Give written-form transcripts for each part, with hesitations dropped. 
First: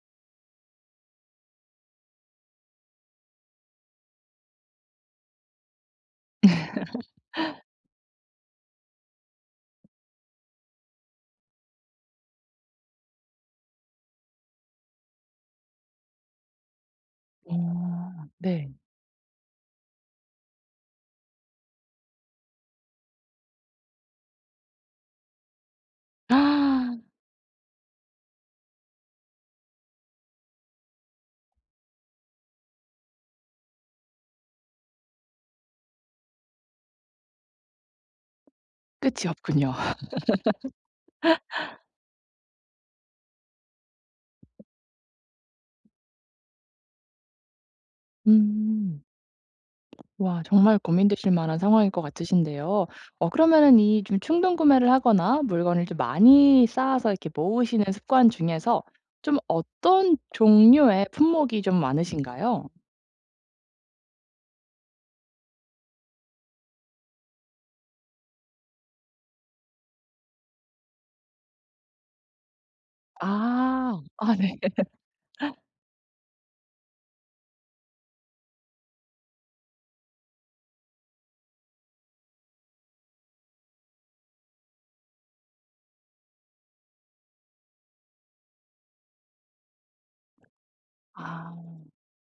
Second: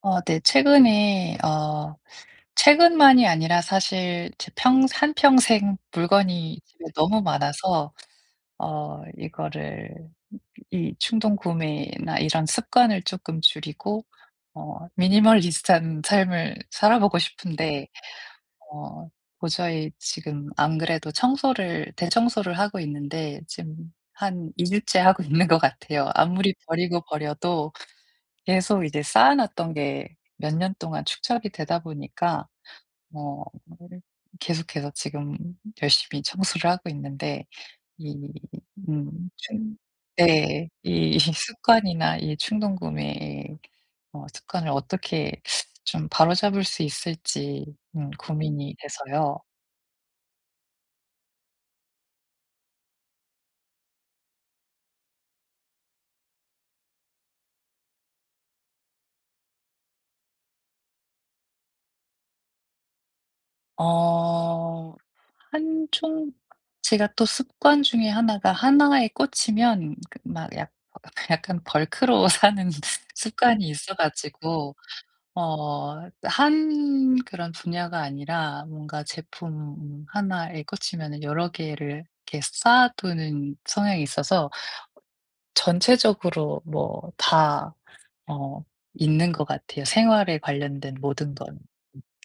네. 최근에 최근만이 아니라 사실 제 평 한평생 물건이 집에 너무 많아서 어 이거를 이 충동 구매나 이런 습관을 조금 줄이고 미니멀리스트한 삶을 살아보고 싶은데 어 네. 어 도저히 지금 안 그래도 청소를 대청소를 하고 있는데 지금 한 2 주째 하고 있는 것 같아요. 아무리 아, 버리고 버려도 계속 이제 쌓아놨던 게 몇 년 동안 축적이 되다 보니까 뭐 계속해서 지금 열심히 청소를 하고 있는데 이 끝이 없군요. 충 네. 이 습관이나 이 충동 구매의 습관을 어떻게 좀 바로잡을 수 있을지 고민이 음. 돼서요. 와, 정말 고민되실 만한 상황일 것 같으신데요. 그러면은 이 좀 충동 구매를 하거나 물건을 좀 많이 쌓아서 이렇게 모으시는 습관 중에서 좀 어떤 종류의 품목이 좀 많으신가요? 어 한종 제가 또 습관 중에 하나가 하나에 꽂히면 그 막 약 약간 벌크로 사는 습관이 있어 아. 아 네. 가지고 한 그런 분야가 아니라 뭔가 제품 하나에 꽂히면은 여러 개를 이렇게 쌓아두는 성향이 있어서 전체적으로 다 어 있는 것 같아요, 생활에 관련된 모든 아. 건.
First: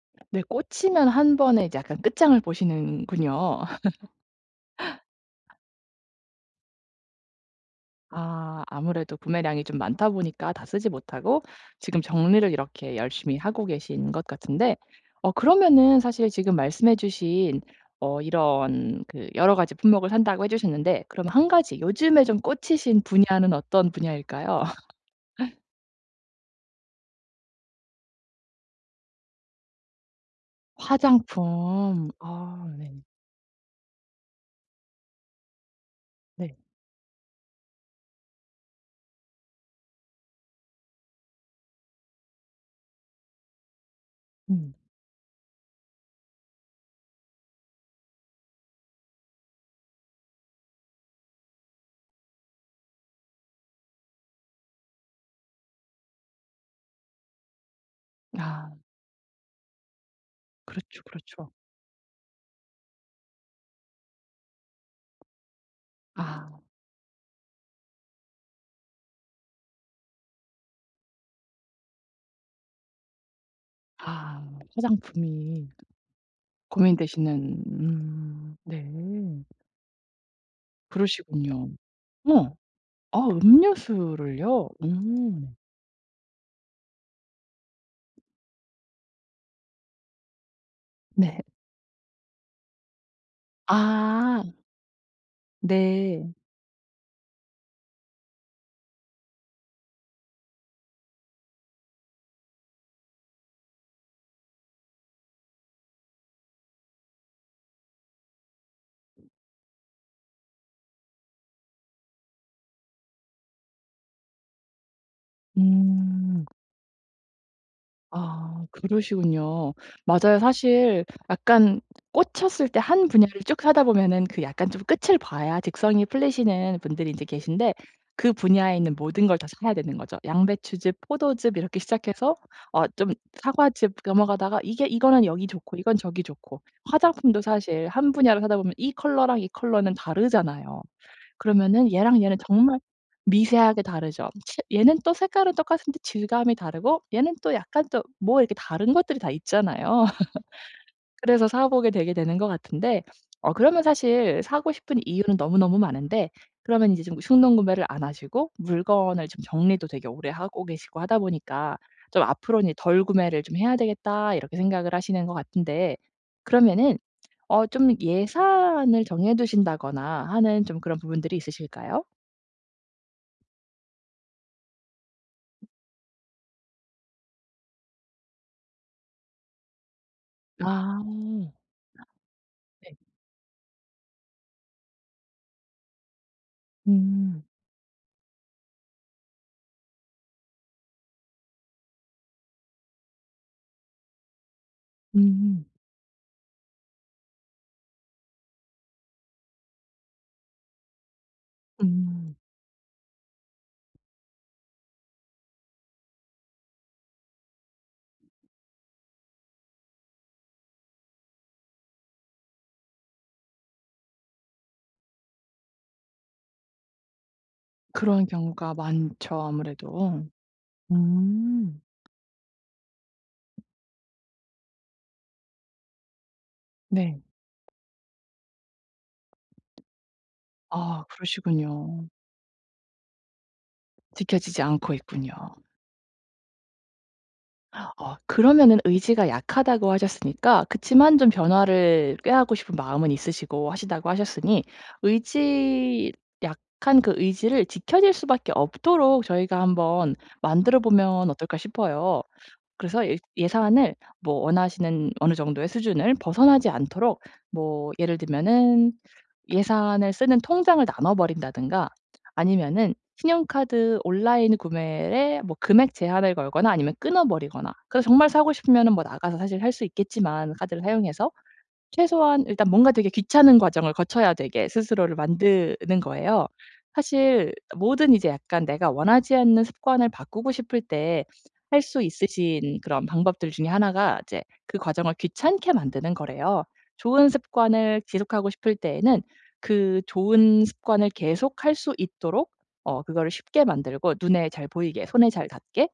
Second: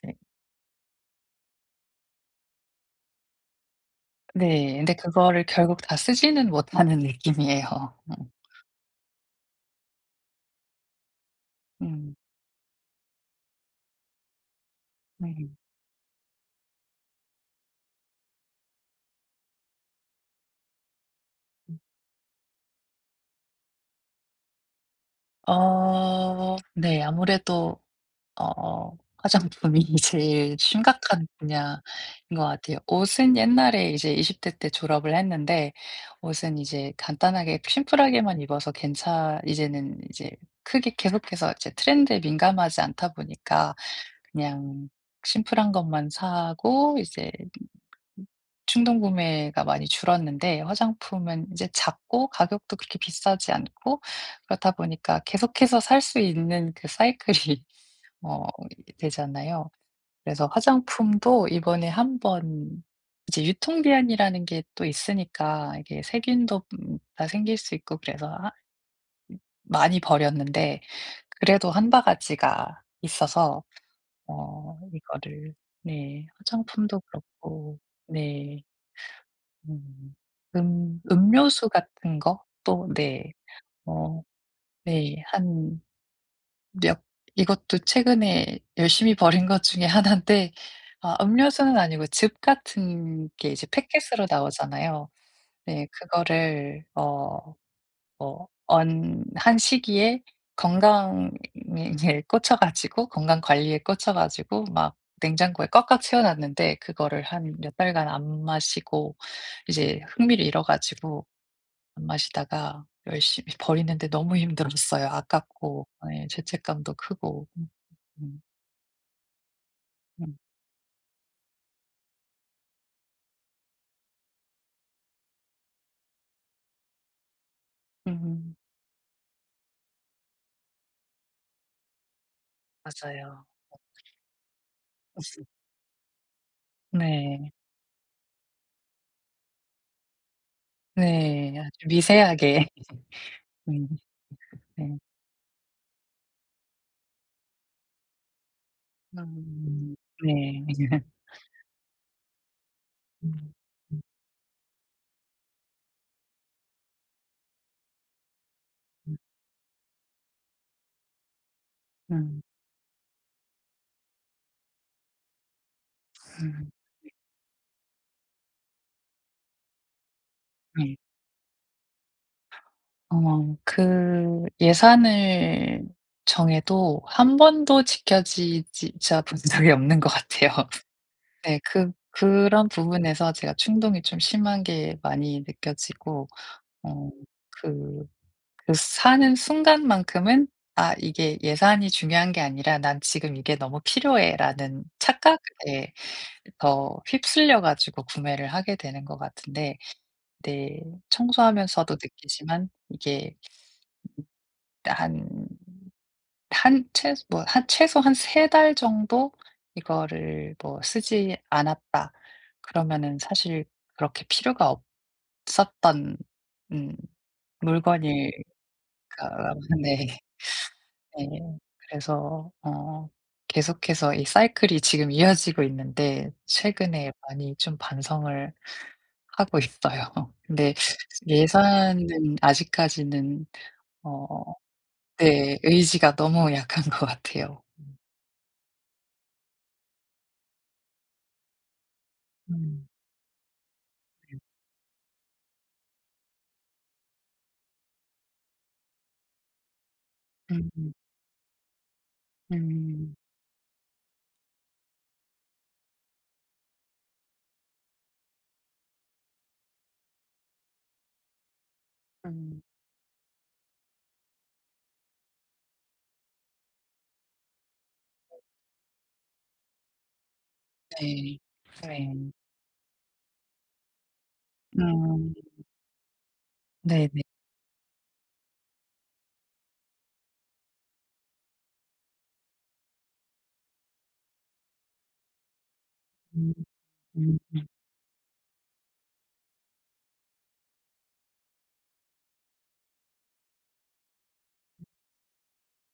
네. 네, 꽂히면 한 번에 이제 약간 끝장을 보시는군요. 네. 근데 그거를 결국 다 쓰지는 못하는 느낌이에요. 음. 아, 아무래도 구매량이 좀 많다 보니까 다 쓰지 못하고 지금 음. 정리를 이렇게 열심히 하고 계신 것 같은데, 네. 그러면은 사실 지금 말씀해 주신 이런 그 여러 가지 품목을 산다고 해 주셨는데, 그럼 한 음. 가지 요즘에 좀 꽂히신 분야는 어떤 분야일까요? 네. 아무래도 화장품이 제일 심각한 분야인 화장품. 것 아 같아요. 네. 옷은 옛날에 이제 20대 때 졸업을 했는데 네. 옷은 이제 간단하게 심플하게만 입어서 괜찮 이제는 이제 크게 계속해서 이제 트렌드에 민감하지 않다 보니까 음. 그냥 심플한 것만 사고 이제 충동 구매가 많이 줄었는데 화장품은 이제 작고 가격도 그렇게 비싸지 않고 그렇다 보니까 계속해서 살 수 있는 그 사이클이 아, 되잖아요. 그래서 그렇죠, 화장품도 그렇죠. 이번에 한번 이제 유통 기한이라는 게 또 있으니까 이게 아. 세균도 다 생길 수 있고 그래서 많이 버렸는데 그래도 한 바가지가 있어서 아, 어 이거를 화장품이 네 화장품도 고민되시는. 그렇고 네. 네. 음. 그러시군요. 음료수 같은 거 어. 또 아, 네. 어 음료수를요? 네. 음. 한 몇 이것도 최근에 열심히 버린 것 중에 하나인데 아 네. 음료수는 아니고 즙 같은 게 이제 패킷으로 아 나오잖아요. 네. 네. 그거를 어 뭐 언 한 시기에 건강에 이제 꽂혀 가지고 건강 관리에 꽂혀 가지고 막 냉장고에 꽉꽉 채워 놨는데 그거를 한 몇 달간 안 마시고 이제 흥미를 잃어 가지고 안 마시다가 열심히 버리는데 너무 힘들었어요. 아깝고 네, 음. 죄책감도 크고. 음. 음. 아, 그러시군요. 맞아요. 음. 사실 약간 꽂혔을 때 한 분야를 쭉 하다 보면은 그 약간 좀 끝을 봐야 직성이 풀리시는 분들이 이제 계신데, 그 음. 분야에 있는 모든 걸 다 사야 되는 거죠. 양배추즙, 포도즙 이렇게 시작해서 좀 맞아요. 사과즙 넘어가다가 이게, 이거는 여기 좋고 이건 저기 좋고, 화장품도 네. 사실 한 분야를 하다 보면 이 컬러랑 이 컬러는 다르잖아요. 네. 아주 그러면은 얘랑 얘는 미세하게. 정말 미세하게 다르죠. 치 얘는 네. 또 색깔은 똑같은데 질감이 다르고, 얘는 또 약간 또 뭐 이렇게 다른 것들이 네, 다 음. 있잖아요. 네. 그래서 사 보게 되게 되는 것 같은데, 음. 그러면 사실 사고 싶은 이유는 너무너무 많은데, 그러면 이제 좀 충동 구매를 안 하시고 물건을 음. 좀 정리도 되게 오래 하고 계시고 하다 보니까, 좀 음. '앞으로는 덜 구매를 좀 해야 되겠다.' 이렇게 생각을 하시는 것 같은데, 음, 그러면은 좀 예산을 정해 두신다거나 하는 좀 그런 네. 부분들이 있으실까요? 그 예산을 정해도 한 번도 지켜지지 본 적이 없는 것 같아요. 아. 네. 그 그런 네. 부분에서 제가 충동이 좀 심한 게 많이 느껴지고 어 음. 그 그 사는 순간만큼은 '아 이게 예산이 중요한 게 아니라 난 지금 이게 너무 필요해.'라는 음. 착각에 더 휩쓸려 가지고 구매를 하게 되는 것 같은데 네 청소하면서도 음. 느끼지만 이게 한 한 최소 한 세 달 정도 이거를 뭐 쓰지 않았다. 그러면은 사실 그렇게 필요가 없었던 음 그런 물건일까. 경우가 많죠, 네. 아무래도. 네. 음. 그래서 계속해서 이 사이클이 지금 이어지고 있는데 최근에 네. 많이 좀 반성을 하고 있어요. 근데 아, 그러시군요. 예산은 아직까지는 어 지켜지지 않고 있군요. 네, 의지가 너무 약한 것 같아요. 그러면은 의지가 약하다고 하셨으니까, 그치만 좀 변화를 꾀하고 싶은 음. 마음은 있으시고 하시다고 하셨으니, 의지 약한 그 의지를 지켜질 수밖에 없도록 저희가 한번 만들어 음. 보면 어떨까 싶어요. 그래서 음. 예, 예산을 뭐 원하시는 어느 정도의 수준을 벗어나지 않도록, 뭐 예를 들면은 예산을 쓰는 통장을 나눠 버린다든가, 음. 아니면은 신용카드 온라인 구매에 뭐 금액 제한을 걸거나, 아니면 끊어 버리거나, 그래서 정말 사고 싶으면은 뭐 나가서 사실 할 수 있겠지만 카드를 사용해서 네. 네, 최소한 일단 뭔가 되게 귀찮은 과정을 거쳐야 되게 스스로를 음. 만드는 거예요. 네네. 사실 뭐든 이제 약간 내가 원하지 않는 습관을 바꾸고 싶을 때 할 수 있으신 그런 방법들 중에 하나가 이제 그 과정을 귀찮게 만드는 음. 거래요. 좋은 음. 습관을 지속하고 싶을 때에는 그 좋은 습관을 계속할 수 있도록 그거를 쉽게 만들고 눈에 잘 보이게 손에 잘 닿게,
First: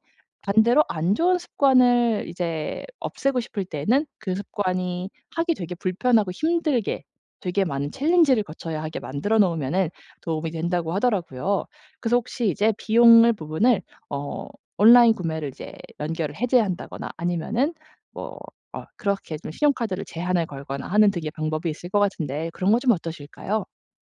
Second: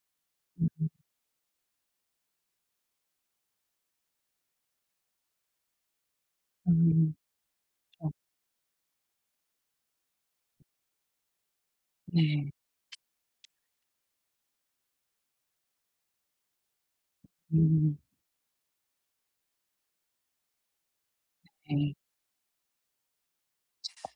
음. 반대로 안 좋은 습관을 이제 없애고 싶을 때는 그 습관이 하기 되게 불편하고 힘들게, 음. 되게 많은 그쵸. 챌린지를 거쳐야 하게 만들어 놓으면은 도움이 된다고 하더라고요. 그래서 혹시 네. 이제 비용을 부분을, 어 온라인 구매를 이제 연결을 해제한다거나, 아니면은 음. 뭐 그렇게 좀 신용카드를 제한을 걸거나 하는 되게 방법이 있을 네. 것 같은데, 그런 거 좀 어떠실까요?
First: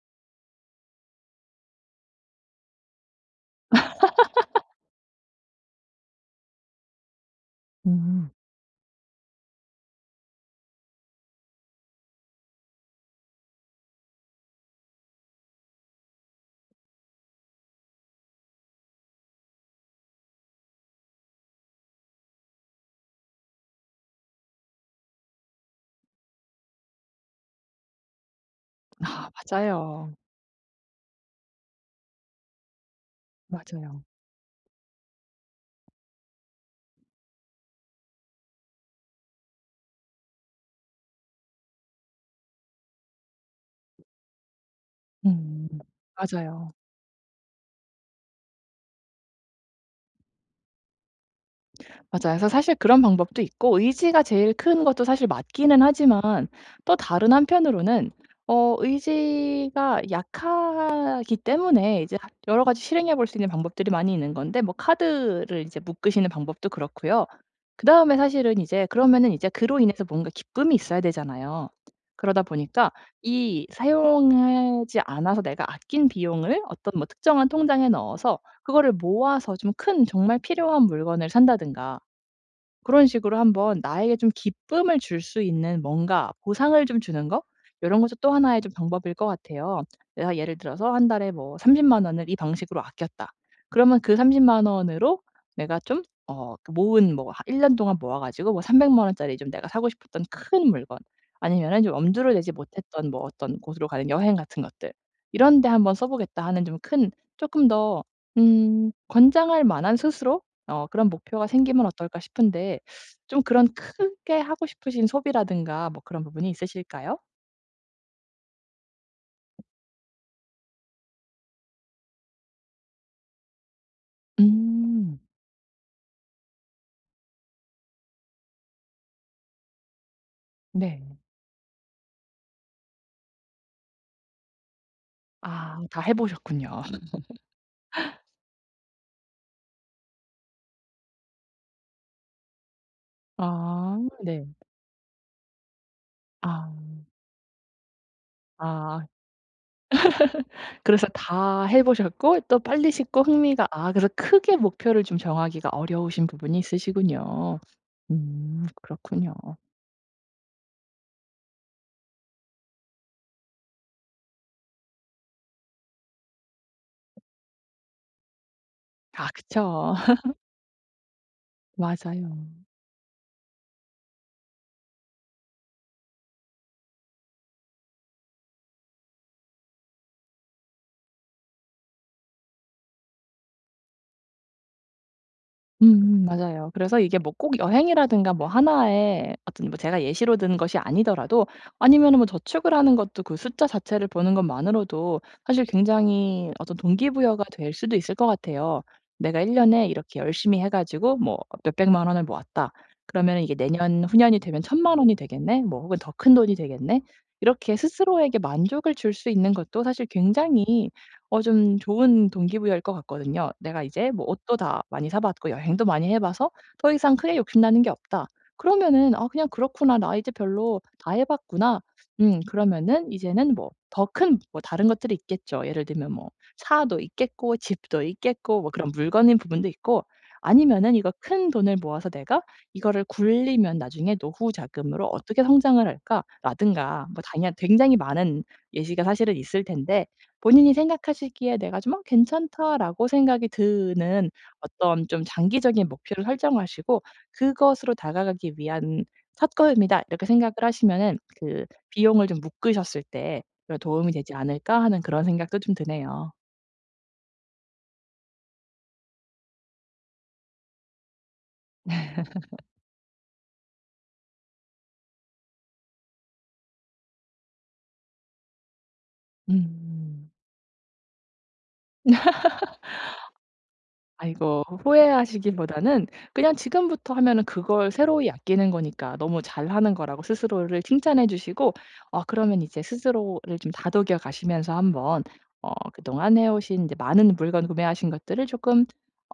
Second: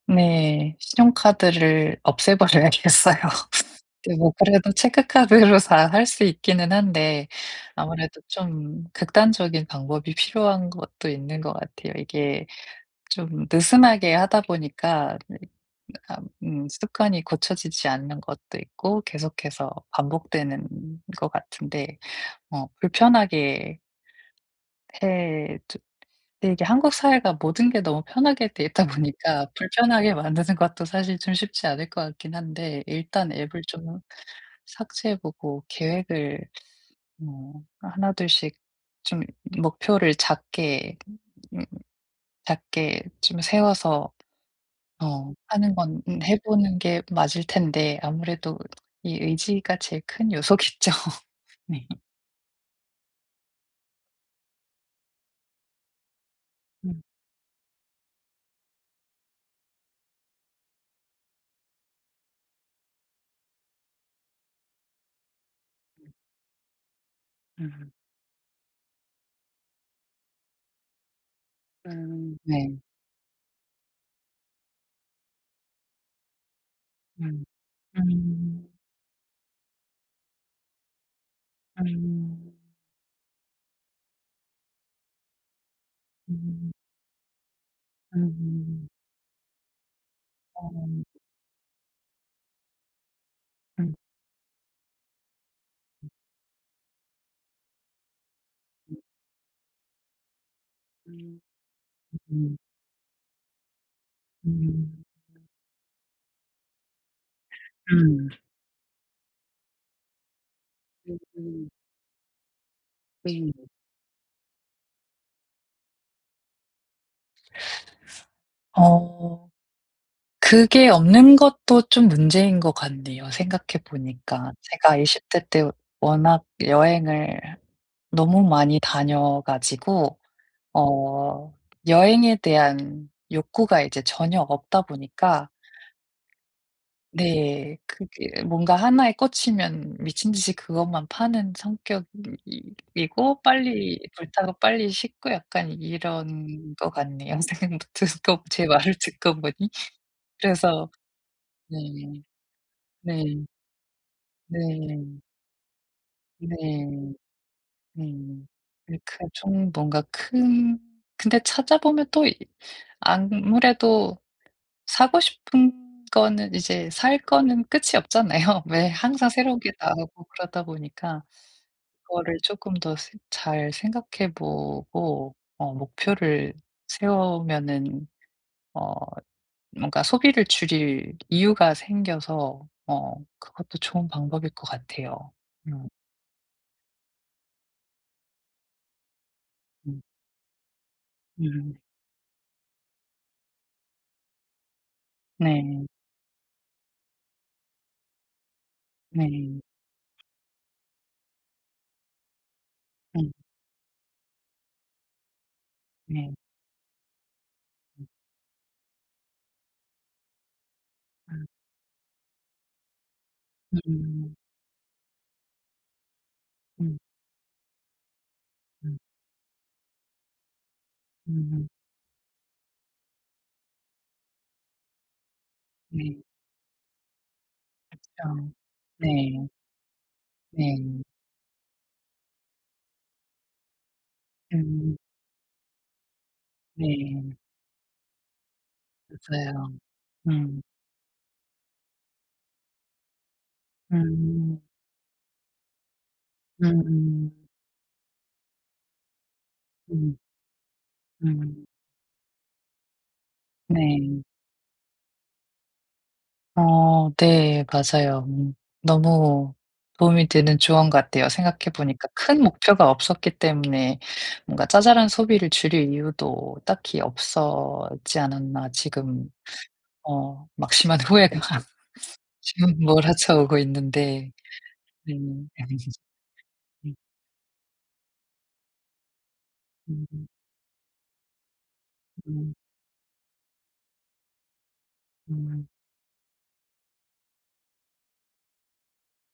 네. 신용카드를 없애버려야겠어요. 근데 뭐 그래도 체크카드로 다 할 수 있기는 한데 아무래도 음. 좀 극단적인 방법이 필요한 것도 있는 것 같아요. 이게 좀 느슨하게 하다 보니까 네, 습관이 고쳐지지 않는 것도 있고 계속해서 반복되는 것 같은데 어 불편하게 해 주 이게 한국 사회가 모든 게 너무 편하게 돼 있다 아, 보니까 불편하게 맞아요. 만드는 것도 사실 좀 쉽지 않을 것 같긴 한데 일단 앱을 좀 맞아요. 삭제해 보고 계획을 하나둘씩 좀 목표를 작게 음 작게 좀 세워서 어 음. 하는 건 해 맞아요. 보는 게 맞을 텐데 아무래도 이 의지가 제일 큰 요소겠죠. 네. 맞아요. 그래서 사실 그런 방법도 있고 의지가 제일 큰 것도 사실 맞기는 하지만, 음. 또 다른 한편으로는 의지가 약하기 때문에 이제 하 여러 가지 실행해 볼 수 있는 방법들이 많이 있는 건데, 뭐 카드를 이제 묶으시는 방법도 그렇고요. 음. 그다음에 사실은 이제 그러면은 이제 그로 인해서 뭔가 기쁨이 있어야 되잖아요. 음. 그러다 네. 보니까 이 사용하지 않아서 내가 아낀 비용을 어떤 뭐 음. 특정한 통장에 넣어서 음. 그거를 모아서 좀 큰 정말 필요한 물건을 산다든가, 음. 그런 식으로 한번 나에게 좀 기쁨을 줄 수 있는 뭔가 음. 보상을 좀 주는 거, 이런 것도 또 하나의 좀 음. 방법일 것 같아요. 내가 예를 들어서 어. 한 달에 뭐 30만 원을 이 방식으로 아꼈다. 음. 그러면 그 30만 원으로 내가 좀 그 모은 뭐일1년 동안 모아 가지고 뭐 3 0 0 음. 만 원짜리 좀 내가 사고 싶었던 큰 물건, 음. 아니면은 좀 엄두를 내지 음. 못했던 뭐 어떤 곳으로 가는 여행 같은 것들, 음. 이런 데 한번 써 보겠다 하는 좀 큰, 조금 더 음. 권장할 만한 스스로 그런 목표가 음, 생기면 어떨까 싶은데, 좀 음. 그런 크게 하고 싶으신 소비라든가 뭐 그런 부분이 있으실까요? 어. 그게 없는 것도 좀 문제인 것 같네요, 생각해 보니까. 제가 음. 20대 때 워낙 여행을 너무 많이 다녀 가지고 네. 어 여행에 대한 욕구가 이제 전혀 없다 보니까 아, 다 해 보셨군요. 네, 그게 뭔가 하나에 꽂히면 미친 듯이 그것만 파는 성격이고 아 빨리 네. 불타고 빨리 식고 약간 이런 것 아. 같네요. 생각 듣고 제 말을 아, 듣고 보니. 그래서 그래서 다 해 네. 보셨고 또 빨리 식고 네. 흥미가, 아 그래서 크게 목표를 좀 네. 정하기가 어려우신 부분이 네. 있으시군요. 네. 음, 네 그 그렇군요. 좀 뭔가 큰 근데 찾아보면 또 이 아무래도 사고 싶은 거는 이제 살 거는 끝이 없잖아요. 왜 아 항상 새로운 게 그쵸. 나오고 그러다 보니까 그거를 맞아요. 조금 더 잘 생각해 보고 목표를 세우면은 어 뭔가 소비를 줄일 이유가 생겨서 그것도 좋은 방법일 것 같아요. 음. 맞아요. 그래서 이게 뭐 꼭 여행이라든가 뭐 하나의 어떤 뭐 음. 제가 예시로 든 것이 아니더라도, 음. 아니면은 뭐 저축을 하는 것도 그 숫자 자체를 보는 것만으로도 사실 네. 굉장히 어떤 동기부여가 될 수도 있을 것 같아요. '내가 1 네. 년에 이렇게 열심히 해 가지고 뭐 몇백만 원을 모았다.' 음. 그러면은 이게 '내년, 후년이 되면 천만 원이 되겠네.' 뭐 혹은 '더 큰 네. 돈이 되겠네.' 이렇게 음. 스스로에게 만족을 줄 수 있는 것도 사실 굉장히 음. 좀 좋은 동기부여일 것 같거든요. 내가 이제 뭐 옷도 다 많이 사 봤고 여행도 많이 해 봐서 '더 음. 이상 크게 욕심나는 게 없다.' 그러면은 음. '아, 그냥 그렇구나. 나 이제 별로 다 해 음. 봤구나.' 음, 그러면은 이제는 뭐 더 큰 뭐 다른 것들이 있겠죠. 예를 들면 네. 뭐 차도 있겠고 집도 그쵸. 있겠고 뭐 그런 물건인 네. 부분도 있고, 아니면은 네. 이거 큰 돈을 모아서 내가 이거를 굴리면 나중에 '노후 음. 자금으로 어떻게 성장을 할까?'라든가, 뭐 네. 당연 굉장히 많은 예시가 사실은 있을 맞아요. 텐데, 음. 본인이 생각하시기에 '내가 좀 괜찮다.'라고 생각이 드는 음. 어떤 좀 장기적인 목표를 음. 음. 설정하시고, 음. '그것으로 다가가기 위한 첫 걸음이다.' 음. 이렇게 생각을 하시면은 그 음. 비용을 좀 묶으셨을 때 도움이 네. 되지 않을까.' 하는 그런 생각도 좀 드네요. 네. 맞아요. 음. 너무 도움이 되는 조언 같아요. 생각해 보니까 큰 목표가 없었기 때문에 뭔가 '짜잘한 소비를 줄일 이유도 딱히 없었지 않았나.' 지금 음. 막심한 후회가 지금 몰아쳐오고 있는데. 아이고. 네. 후회하시기보다는 그냥 음. 지금부터 하면은 그걸 새로이 아끼는 거니까 너무 잘하는 거라고 음. 스스로를 칭찬해 주시고, 음. 그러면 이제 스스로를 좀 다독여 가시면서 한번 음. 그동안 해 오신 이제 많은 물건 구매하신 것들을 조금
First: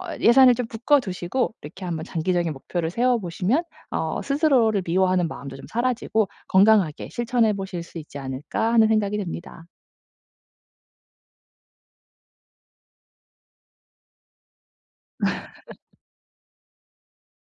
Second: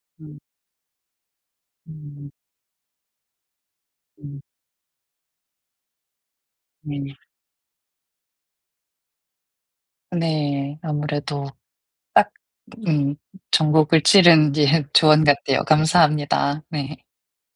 음. 예산을 좀 묶어 두시고, 이렇게 한번 음. 장기적인 목표를 세워 보시면 음. 스스로를 미워하는 마음도 좀 사라지고 건강하게 네. 실천해 보실 수 있지 않을까 하는 생각이 듭니다. 네. 아무래도 딱 음 전국을 찌른 예 조언 같아요. 감사합니다. 네.